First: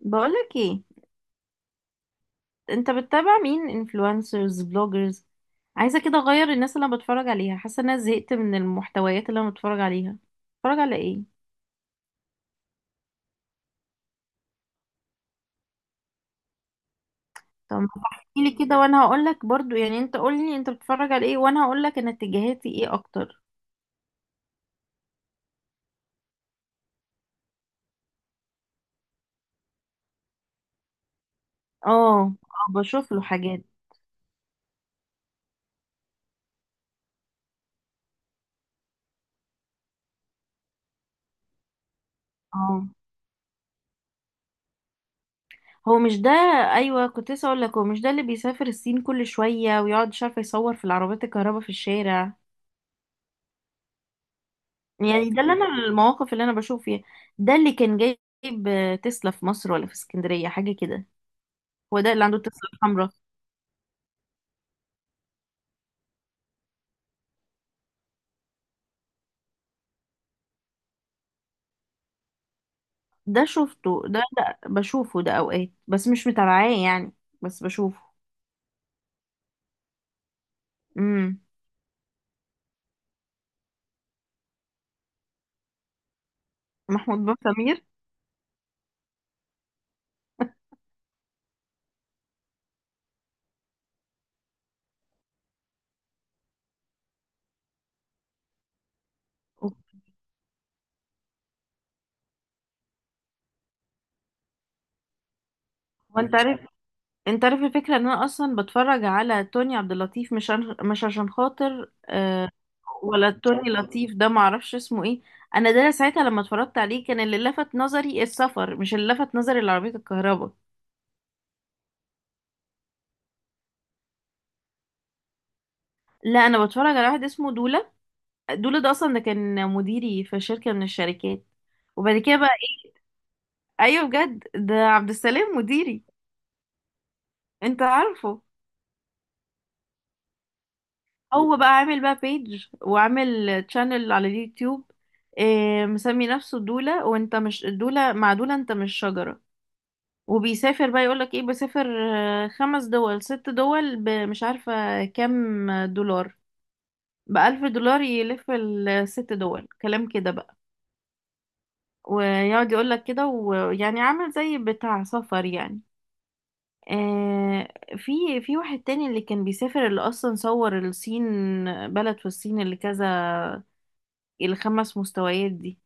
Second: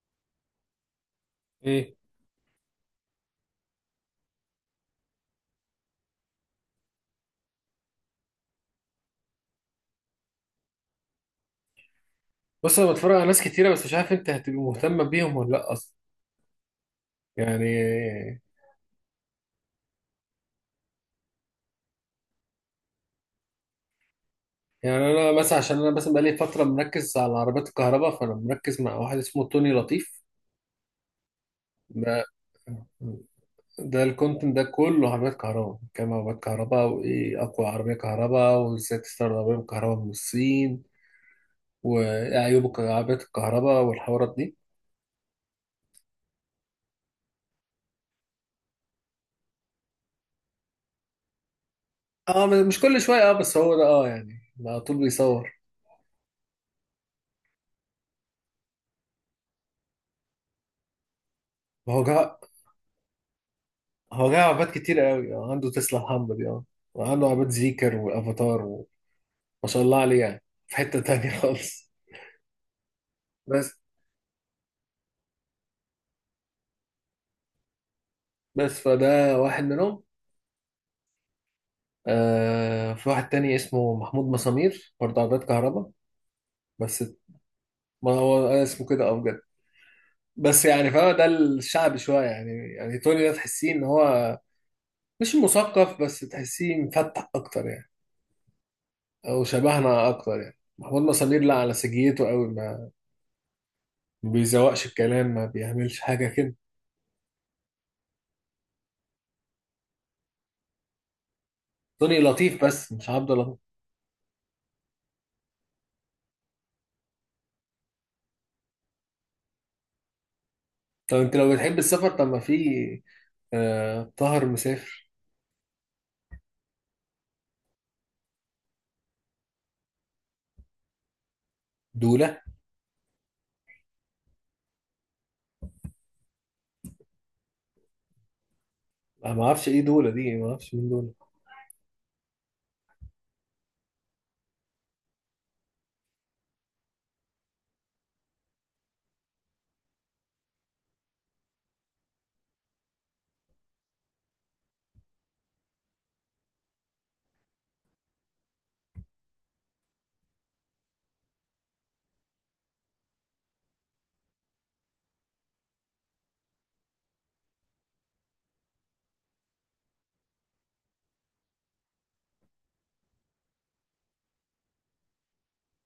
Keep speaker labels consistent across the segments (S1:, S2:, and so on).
S1: بقولك ايه؟
S2: ايه.
S1: انت بتتابع مين؟ انفلونسرز، بلوجرز؟ عايزه كده اغير الناس اللي انا بتفرج عليها، حاسه ان انا زهقت من المحتويات اللي انا بتفرج عليها. بتفرج على ايه؟
S2: بص انا بتفرج على ناس كتيره، بس مش عارف انت هتبقى مهتم بيهم ولا لا اصلا،
S1: طب
S2: يعني.
S1: احكي لي كده وانا هقولك برضو، يعني انت قولي انت بتتفرج على ايه وانا هقولك انا اتجاهاتي ايه اكتر.
S2: يعني انا مثلا، عشان انا مثلا بقالي فتره مركز على عربيات الكهرباء، فانا مركز مع واحد اسمه توني لطيف.
S1: اه.
S2: ده
S1: اه بشوف له حاجات.
S2: ده الكونتنت ده كله عربيات كهرباء، كام عربيات كهرباء، وايه اقوى عربيه كهرباء، وازاي تستورد عربيه كهرباء من الصين، وعيوب
S1: اه.
S2: عربيات الكهرباء والحوارات دي.
S1: هو مش ده؟ ايوه كنت لسه اقول لك، هو مش ده اللي بيسافر الصين كل شويه ويقعد مش عارفه يصور في العربيات الكهرباء في الشارع؟
S2: اه، مش كل شويه، بس هو ده، يعني على طول
S1: يعني ده
S2: بيصور.
S1: اللي انا المواقف اللي انا بشوف فيها. ده اللي كان جايب تسلا في مصر ولا في اسكندرية، حاجة كده.
S2: ما
S1: هو
S2: هو
S1: ده اللي
S2: جا-
S1: عنده تسلا الحمراء.
S2: هو جاي عباد كتير قوي، عنده تسلا محمد، وعنده عباد زيكر وافاتار، وما شاء الله عليه يعني. في حتة تانية خالص.
S1: ده
S2: بس
S1: شفته ده، ده بشوفه ده اوقات بس مش متابعاه يعني. بس بشوفه.
S2: بس فده واحد منهم.
S1: امم
S2: في واحد تاني اسمه محمود مسامير برضه عباد كهرباء بس.
S1: محمود بن سمير.
S2: ما هو اسمه كده بجد. بس يعني فهو ده الشعبي شوية، يعني توني ده تحسيه ان هو مش مثقف، بس تحسيه مفتح اكتر يعني. او شبهنا اكتر، يعني محمود مسامير لا، على سجيته قوي، ما بيزوقش الكلام، ما بيعملش حاجة
S1: وانت
S2: كده.
S1: عارف، انت عارف الفكرة ان انا اصلا بتفرج على توني عبد اللطيف مش عشان خاطر
S2: سوري لطيف بس مش عبد
S1: ولا
S2: اللطيف.
S1: توني لطيف، ده معرفش اسمه ايه. انا ده ساعتها لما اتفرجت عليه كان اللي لفت نظري السفر، مش اللي لفت نظري العربية الكهرباء.
S2: طب انت لو بتحب السفر، طب ما في، طاهر مسافر.
S1: لا انا بتفرج على واحد اسمه دولا. دولا ده اصلا ده كان مديري في شركة من الشركات. وبعد كده
S2: دولة.
S1: بقى إيه، ايوه بجد، ده عبد السلام مديري. انت عارفه؟
S2: انا ما اعرفش ايه دولة دي، ما اعرفش مين دولة.
S1: هو بقى عامل بقى بيج وعامل تشانل على اليوتيوب. إيه، مسمي نفسه دولا، وانت مش دولا، مع دولا، انت مش شجرة. وبيسافر بقى، يقولك ايه، بسافر خمس دول، ست دول، بمش عارفة كام دولار، بألف دولار يلف الست دول، كلام كده بقى. ويقعد يقول لك كده، ويعني عامل زي بتاع سفر يعني. آه. في في واحد تاني اللي كان بيسافر، اللي اصلا صور الصين، بلد في الصين اللي كذا، الخمس مستويات دي،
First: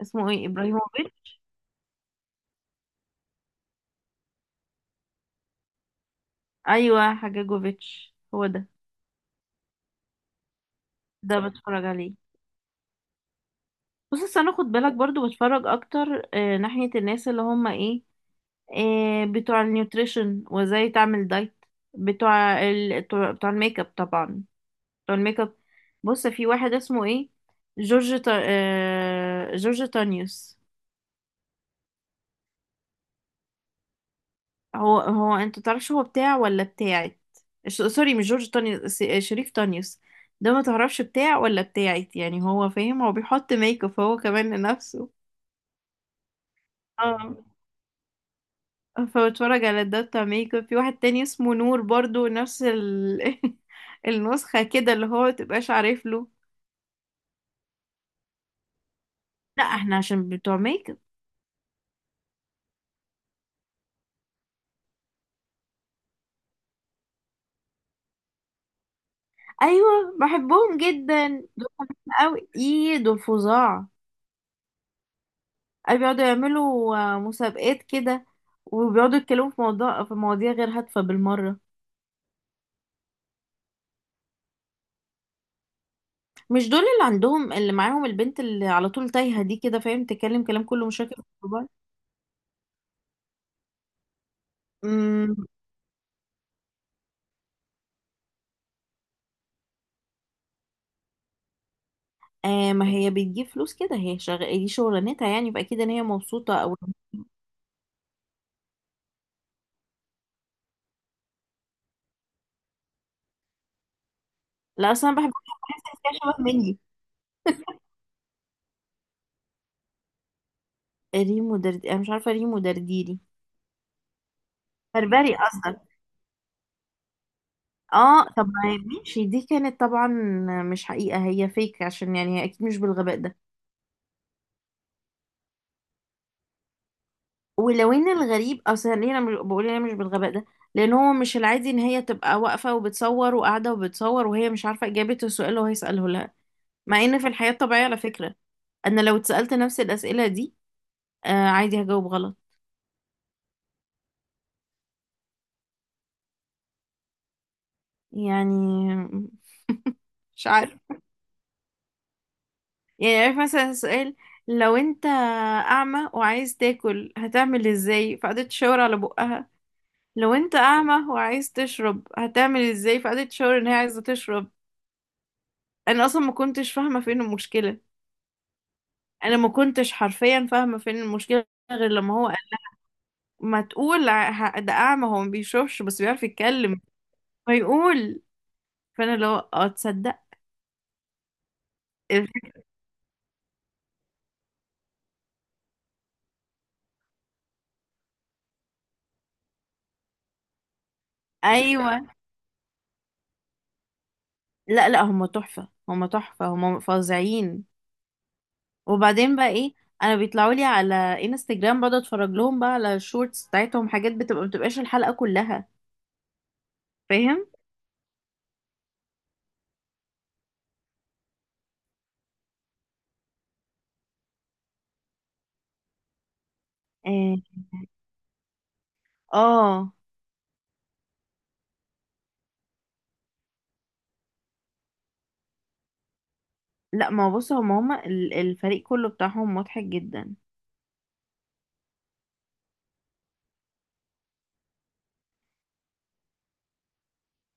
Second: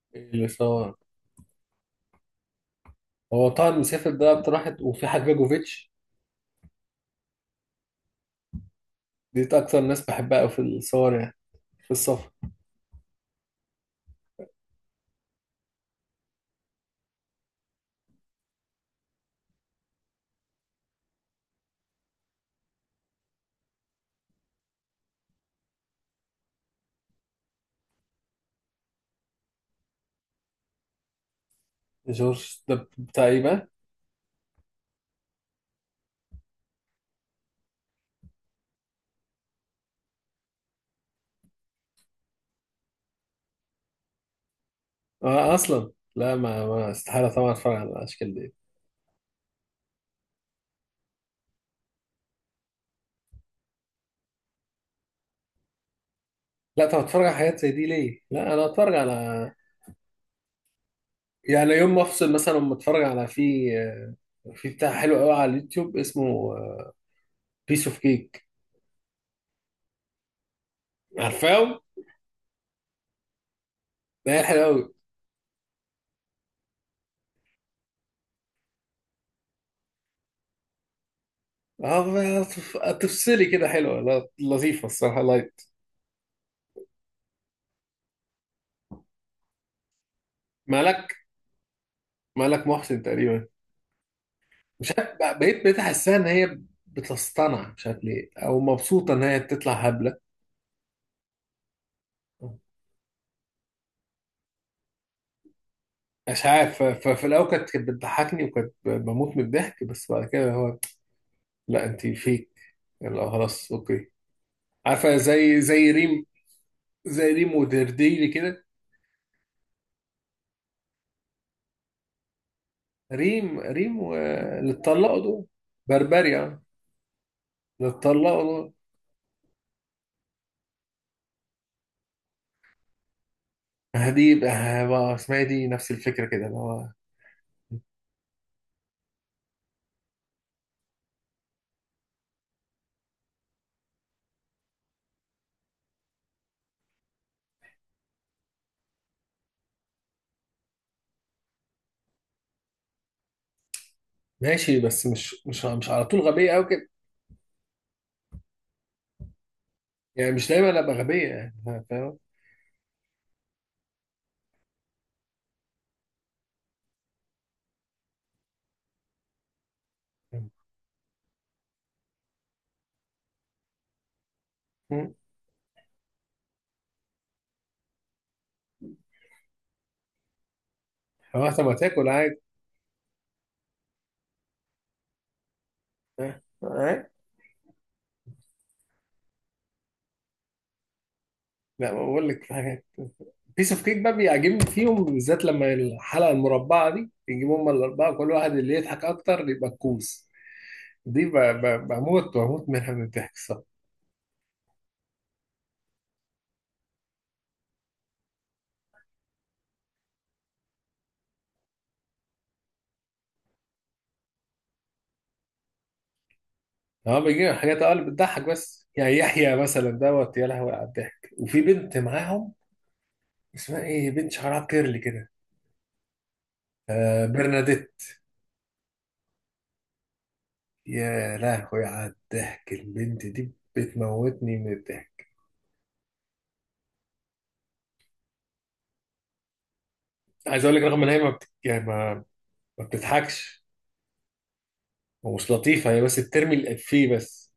S1: اسمه ايه،
S2: اللي صور.
S1: ابراهيموفيتش.
S2: هو طاهر مسافر ده اكتر واحد، وفي حجاجوفيتش.
S1: ايوه حجاجوفيتش، هو ده.
S2: دي اكتر ناس بحبها أوي في الصور يعني،
S1: ده بتفرج
S2: في
S1: عليه.
S2: السفر.
S1: بص أصل انا خد بالك برضو بتفرج اكتر ناحية الناس اللي هم ايه، آه بتوع النيوتريشن وازاي تعمل دايت. بتوع الميك اب طبعا. الميك اب. بص في واحد اسمه ايه، جورج تانيوس.
S2: جورج ده بتاع ايه بقى؟
S1: هو هو انت تعرفش هو بتاع ولا بتاعت؟ سوري مش جورج تانيوس، شريف تانيوس. ده ما تعرفش بتاع ولا بتاعت يعني، هو فاهم، هو بيحط ميك اب هو كمان لنفسه.
S2: اصلا لا، ما استحالة
S1: اه.
S2: طبعا اتفرج على الاشكال دي.
S1: فبتفرج على ده بتاع ميك اب. في واحد تاني اسمه نور برضو النسخة كده اللي هو متبقاش عارف له.
S2: لا، طب اتفرج على حاجات زي دي ليه؟ لا، انا اتفرج على،
S1: لا احنا عشان بتوع ميك اب.
S2: يعني، يوم ما افصل مثلا اما اتفرج على، في بتاع حلو قوي على اليوتيوب اسمه بيس اوف كيك.
S1: ايوه بحبهم جدا.
S2: عارفاه؟
S1: أو إيه، دول فظاع.
S2: لا، حلو
S1: أي بيقعدوا يعملوا مسابقات كده، وبيقعدوا يتكلموا في موضوع في مواضيع غير هادفة بالمرة.
S2: قوي. اه تفصلي كده حلوه، لا لطيفه الصراحه، لايت.
S1: مش دول اللي عندهم، اللي معاهم البنت اللي على طول تايهة دي، كده فاهم؟ تتكلم كلام كله مش
S2: مالك
S1: راكب في بعض.
S2: مالك محسن تقريبا. مش عارف، بق-
S1: امم
S2: بقيت بقيت احسها ان هي بتصطنع، مش عارف ليه، او مبسوطه ان هي تطلع هبله.
S1: ما هي بتجيب فلوس كده، هي دي شغلانتها يعني، فأكيد إن هي
S2: مش
S1: مبسوطة أو.
S2: عارف، ففي الاول كانت بتضحكني، وكانت بموت من الضحك، بس بعد كده هو. لا انت فيك. لا خلاص، اوكي.
S1: لا أصلا
S2: عارفه
S1: بحب
S2: زي
S1: حاجات
S2: زي
S1: كده
S2: ريم،
S1: شبه مني.
S2: زي ريم ودرديلي كده.
S1: ريمو درد، أنا مش عارفة ريمو درديري.
S2: ريم. اللي اتطلقوا
S1: بربري
S2: دول.
S1: أصلا.
S2: بربريا. اللي
S1: اه
S2: اتطلقوا
S1: طب ما
S2: دول.
S1: هي ماشي، دي كانت طبعا مش حقيقة، هي فيك عشان يعني هي أكيد مش بالغباء ده.
S2: دي بقى اسمها إيه دي، نفس الفكره كده اللي هو.
S1: ولو ان الغريب اصلا ليه، انا بقول انا مش بالغباء ده، لان هو مش العادي ان هي تبقى واقفه وبتصور وقاعده وبتصور وهي مش عارفه اجابه السؤال اللي هو هيساله لها. مع ان في الحياه الطبيعيه على فكره، انا لو اتسالت نفس الاسئله دي، آه عادي هجاوب غلط.
S2: ماشي، بس مش على طول غبيه قوي كده
S1: يعني
S2: يعني،
S1: مش
S2: مش
S1: عارف.
S2: دايما ابقى غبيه، يعني فاهم.
S1: يعني عارف مثلا سؤال، لو انت اعمى وعايز تاكل هتعمل ازاي، فقعدت تشاور على بقها. لو انت اعمى وعايز تشرب هتعمل ازاي، فقعدت تشاور ان هي عايزه تشرب.
S2: مم.
S1: انا اصلا ما كنتش فاهمه فين المشكله. انا ما كنتش حرفيا فاهمه فين المشكله،
S2: هو طب ما
S1: غير
S2: تاكل
S1: لما هو
S2: عادي.
S1: قال ما تقول ده اعمى، هو ما بيشوفش بس بيعرف
S2: آه،
S1: يتكلم،
S2: آه.
S1: فيقول. فانا لو تصدق.
S2: لا، بقول لك في حاجات. بيس اوف كيك بقى بيعجبني فيهم، بالذات لما الحلقه المربعه دي يجيبوا هم الاربعه كل واحد اللي يضحك اكتر يبقى الكوس، دي ب- ب-
S1: ايوه.
S2: بموت بموت منها من الضحك الصراحه.
S1: لا لا، هم تحفه، هم تحفه، هم فظيعين. وبعدين بقى ايه، انا بيطلعوا لي على انستجرام، بقعد اتفرج لهم بقى على الشورتس بتاعتهم، حاجات بتبقى ما بتبقاش الحلقه كلها.
S2: هو
S1: فاهم.
S2: بيجيب حاجات اقل بتضحك، بس يعني يحيى مثلا دوت، يا لهوي على الضحك. وفي بنت معاهم اسمها ايه، بنت شعرها كيرلي كده.
S1: اه.
S2: برناديت.
S1: آه.
S2: يا لهوي على الضحك، البنت دي بتموتني من الضحك.
S1: لا ما هو بص، هم الفريق كله بتاعهم مضحك جدا.
S2: عايز اقول لك رغم ان هي ما بت... يعني ما بتضحكش ومش لطيفه هي، بس بترمي الافيه بس.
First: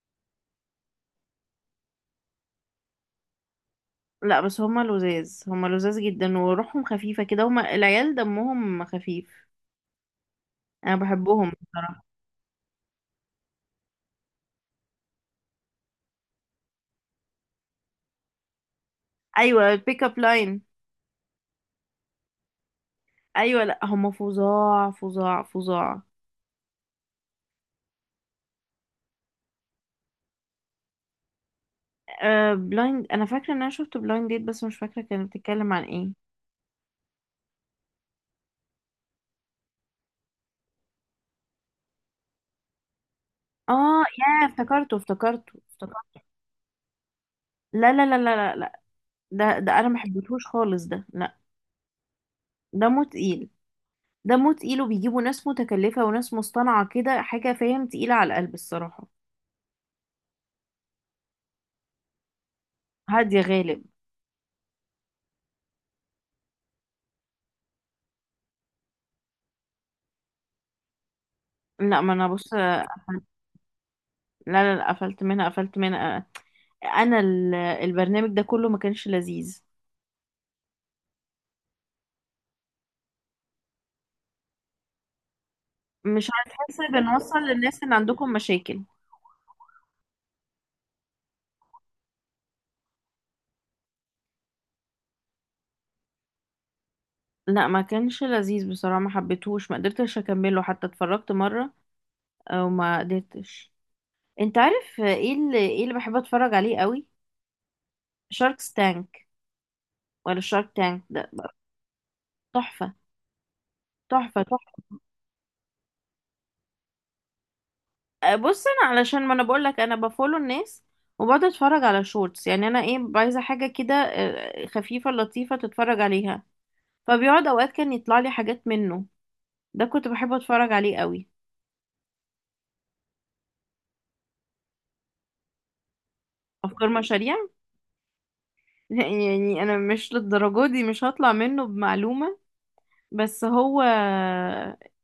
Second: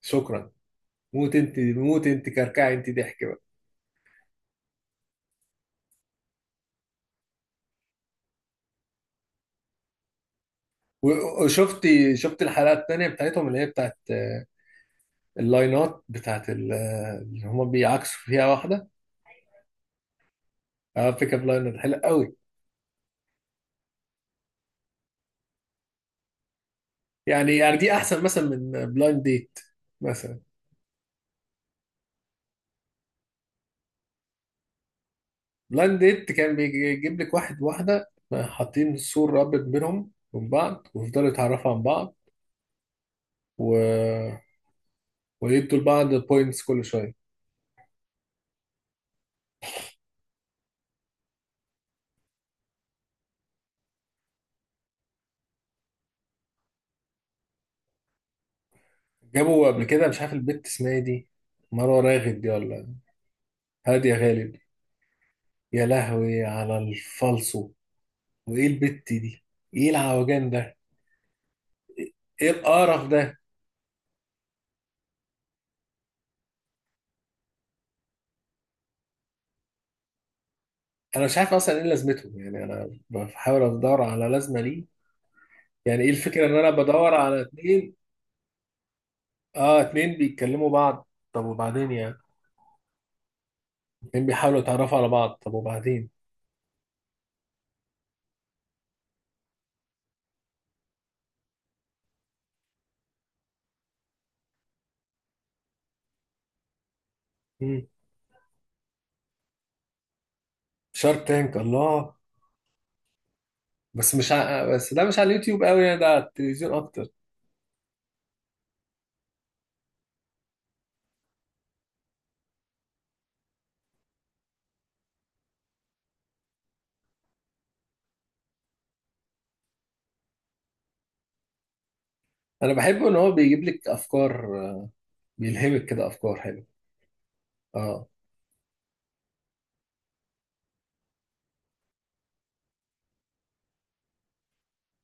S2: شكرا. موت انت، موت انت، كركعي انت، ضحك بقى.
S1: لا بس هما لذاذ، هما لذاذ جدا، وروحهم خفيفة كده، هما العيال دمهم خفيف. انا
S2: و-
S1: بحبهم بصراحة.
S2: وشفتي شفت الحلقه الثانيه بتاعتهم، اللي هي بتاعت اللاينات، بتاعت اللي هم بيعكسوا فيها واحده.
S1: ايوه البيك اب لاين.
S2: اه، بيك اب لاينات حلو قوي.
S1: ايوه لا هما فظاع فظاع فظاع.
S2: يعني دي احسن مثلا من بلايند ديت مثلا.
S1: أه بلايند، انا فاكرة ان انا شفت بلايند ديت بس مش فاكرة كانت بتتكلم عن
S2: بلايند
S1: ايه.
S2: ديت كان بيجيب لك واحد واحدة حاطين سور رابط بينهم من بعض، ويفضلوا يتعرفوا عن بعض و...
S1: اه يا، افتكرته افتكرته
S2: ويدوا لبعض
S1: افتكرته.
S2: بوينتس كل شوية.
S1: لا لا لا لا لا لا، ده ده انا ما حبيتهوش خالص ده، لا. دمه تقيل. دمه تقيل، وبيجيبوا ناس متكلفة وناس مصطنعة كده، حاجة فاهم تقيلة على القلب الصراحة.
S2: جابوا قبل كده مش عارف البت اسمها ايه دي، مروة راغب دي ولا
S1: هادية غالب.
S2: هادية غالب. يا لهوي على الفالصو. وايه البت دي، ايه العوجان ده،
S1: لا ما انا
S2: ايه
S1: بص.
S2: القرف ده؟
S1: لا لا لا، قفلت منها، قفلت منها. انا البرنامج ده كله ما كانش لذيذ.
S2: انا مش عارف اصلا ايه لازمتهم، يعني انا بحاول ادور على لازمة ليه. يعني ايه
S1: مش
S2: الفكرة ان انا
S1: هتحسي،
S2: بدور
S1: بنوصل
S2: على
S1: للناس ان
S2: اتنين؟
S1: عندكم مشاكل.
S2: اه، اتنين بيتكلموا بعض، طب وبعدين يعني؟ اتنين بيحاولوا يتعرفوا على بعض، طب وبعدين؟
S1: لا ما كانش لذيذ بصراحة، ما حبيتهوش، ما قدرتش اكمله، حتى اتفرجت مرة وما قدرتش. انت عارف ايه اللي، ايه اللي بحب اتفرج عليه قوي؟
S2: مم.
S1: شارك تانك. ولا شارك تانك
S2: شارك
S1: ده
S2: تانك،
S1: بقى،
S2: الله.
S1: تحفة تحفة تحفة.
S2: بس ده مش على اليوتيوب قوي يعني، ده على التلفزيون اكتر.
S1: بص انا علشان، ما انا بقول لك، انا بفولو الناس وبقعد اتفرج على شورتس. يعني انا ايه، عايزة حاجة كده خفيفة لطيفة تتفرج عليها. فبيقعد اوقات كان يطلع لي حاجات منه، ده كنت بحب اتفرج عليه قوي.
S2: انا بحبه ان هو بيجيب لك افكار، بيلهمك كده افكار حلوه.
S1: افكار مشاريع.
S2: اه.
S1: يعني انا مش للدرجه دي، مش هطلع منه بمعلومة. بس هو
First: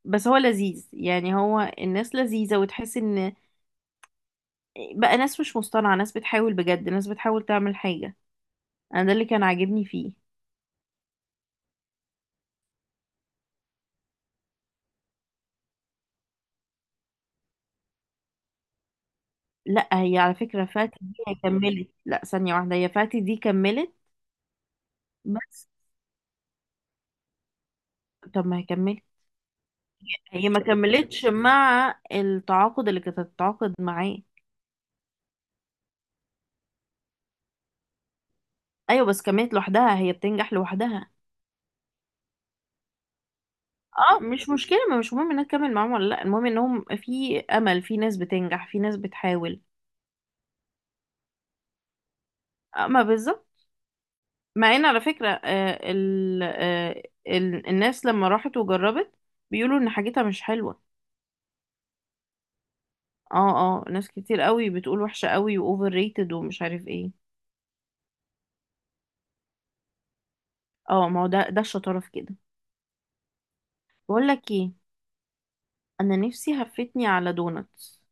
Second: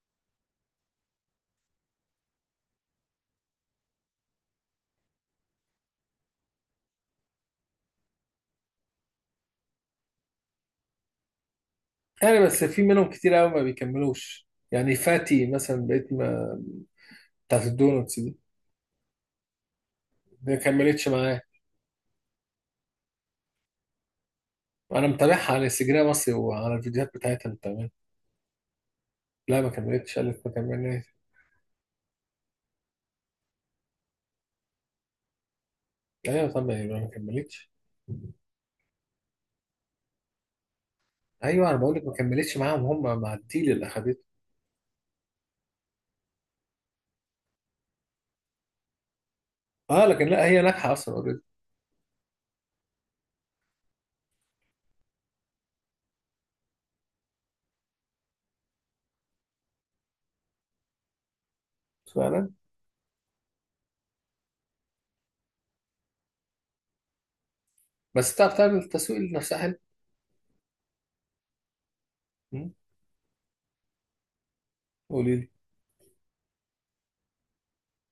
S1: بس هو لذيذ، يعني هو الناس لذيذة، وتحس ان بقى ناس مش مصطنعة، ناس بتحاول بجد، ناس بتحاول تعمل حاجة. انا ده اللي كان عاجبني فيه.
S2: يعني بس في منهم كتير قوي ما بيكملوش، يعني فاتي مثلا بقيت ما، بتاعت الدونتس دي.
S1: لا هي على
S2: ما
S1: فكرة فاتي
S2: كملتش
S1: دي هي
S2: معاه.
S1: كملت، لا ثانية واحدة، هي فاتي دي كملت.
S2: انا متابعها على
S1: بس.
S2: انستجرام اصلي، وعلى الفيديوهات بتاعتها متابعها.
S1: طب ما هي كملت.
S2: لا، ما كملتش. قالت
S1: هي
S2: ما
S1: ما
S2: كملتش.
S1: كملتش مع التعاقد اللي كانت هتتعاقد معاه.
S2: ايوه، طب ما كملتش.
S1: ايوه بس كملت لوحدها، هي بتنجح لوحدها.
S2: ايوه، انا بقول لك ما كملتش معاهم هم، مع الديل اللي
S1: اه
S2: اخدته.
S1: مش مشكله، ما مش مهم انها تكمل معاهم ولا لا، المهم انهم في امل، في ناس بتنجح، في ناس بتحاول.
S2: اه لكن لا، هي ناجحه اصلا اوريدي.
S1: آه، ما بالظبط. مع ان على فكره آه ال آه ال الناس لما راحت وجربت بيقولوا ان حاجتها مش حلوه.
S2: فعلا.
S1: اه. اه ناس كتير قوي بتقول وحشه قوي واوفر ريتد ومش عارف ايه.
S2: بس تعرف تعمل تسويق لنفسها حلو.
S1: اه ما هو ده الشطاره في كده.
S2: مم.
S1: بقول لك ايه،
S2: قولي لي.
S1: انا نفسي هفتني على دونتس.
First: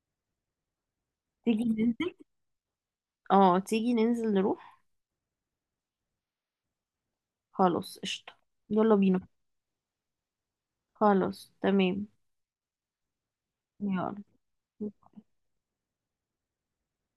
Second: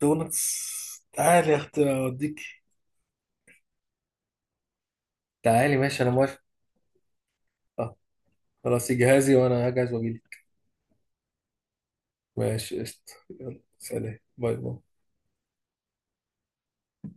S2: دونتس. تعالي يا
S1: تيجي
S2: اختي
S1: ننزل؟
S2: اوديك.
S1: اه تيجي ننزل نروح.
S2: تعالي ماشي، انا موافق. اه.
S1: خلاص قشطه.
S2: خلاص
S1: يلا بينا.
S2: جهازي، وانا هجهز واجيلك.
S1: خلاص تمام.
S2: ماشي قشطة. يلا سلام،
S1: يلا.
S2: باي باي.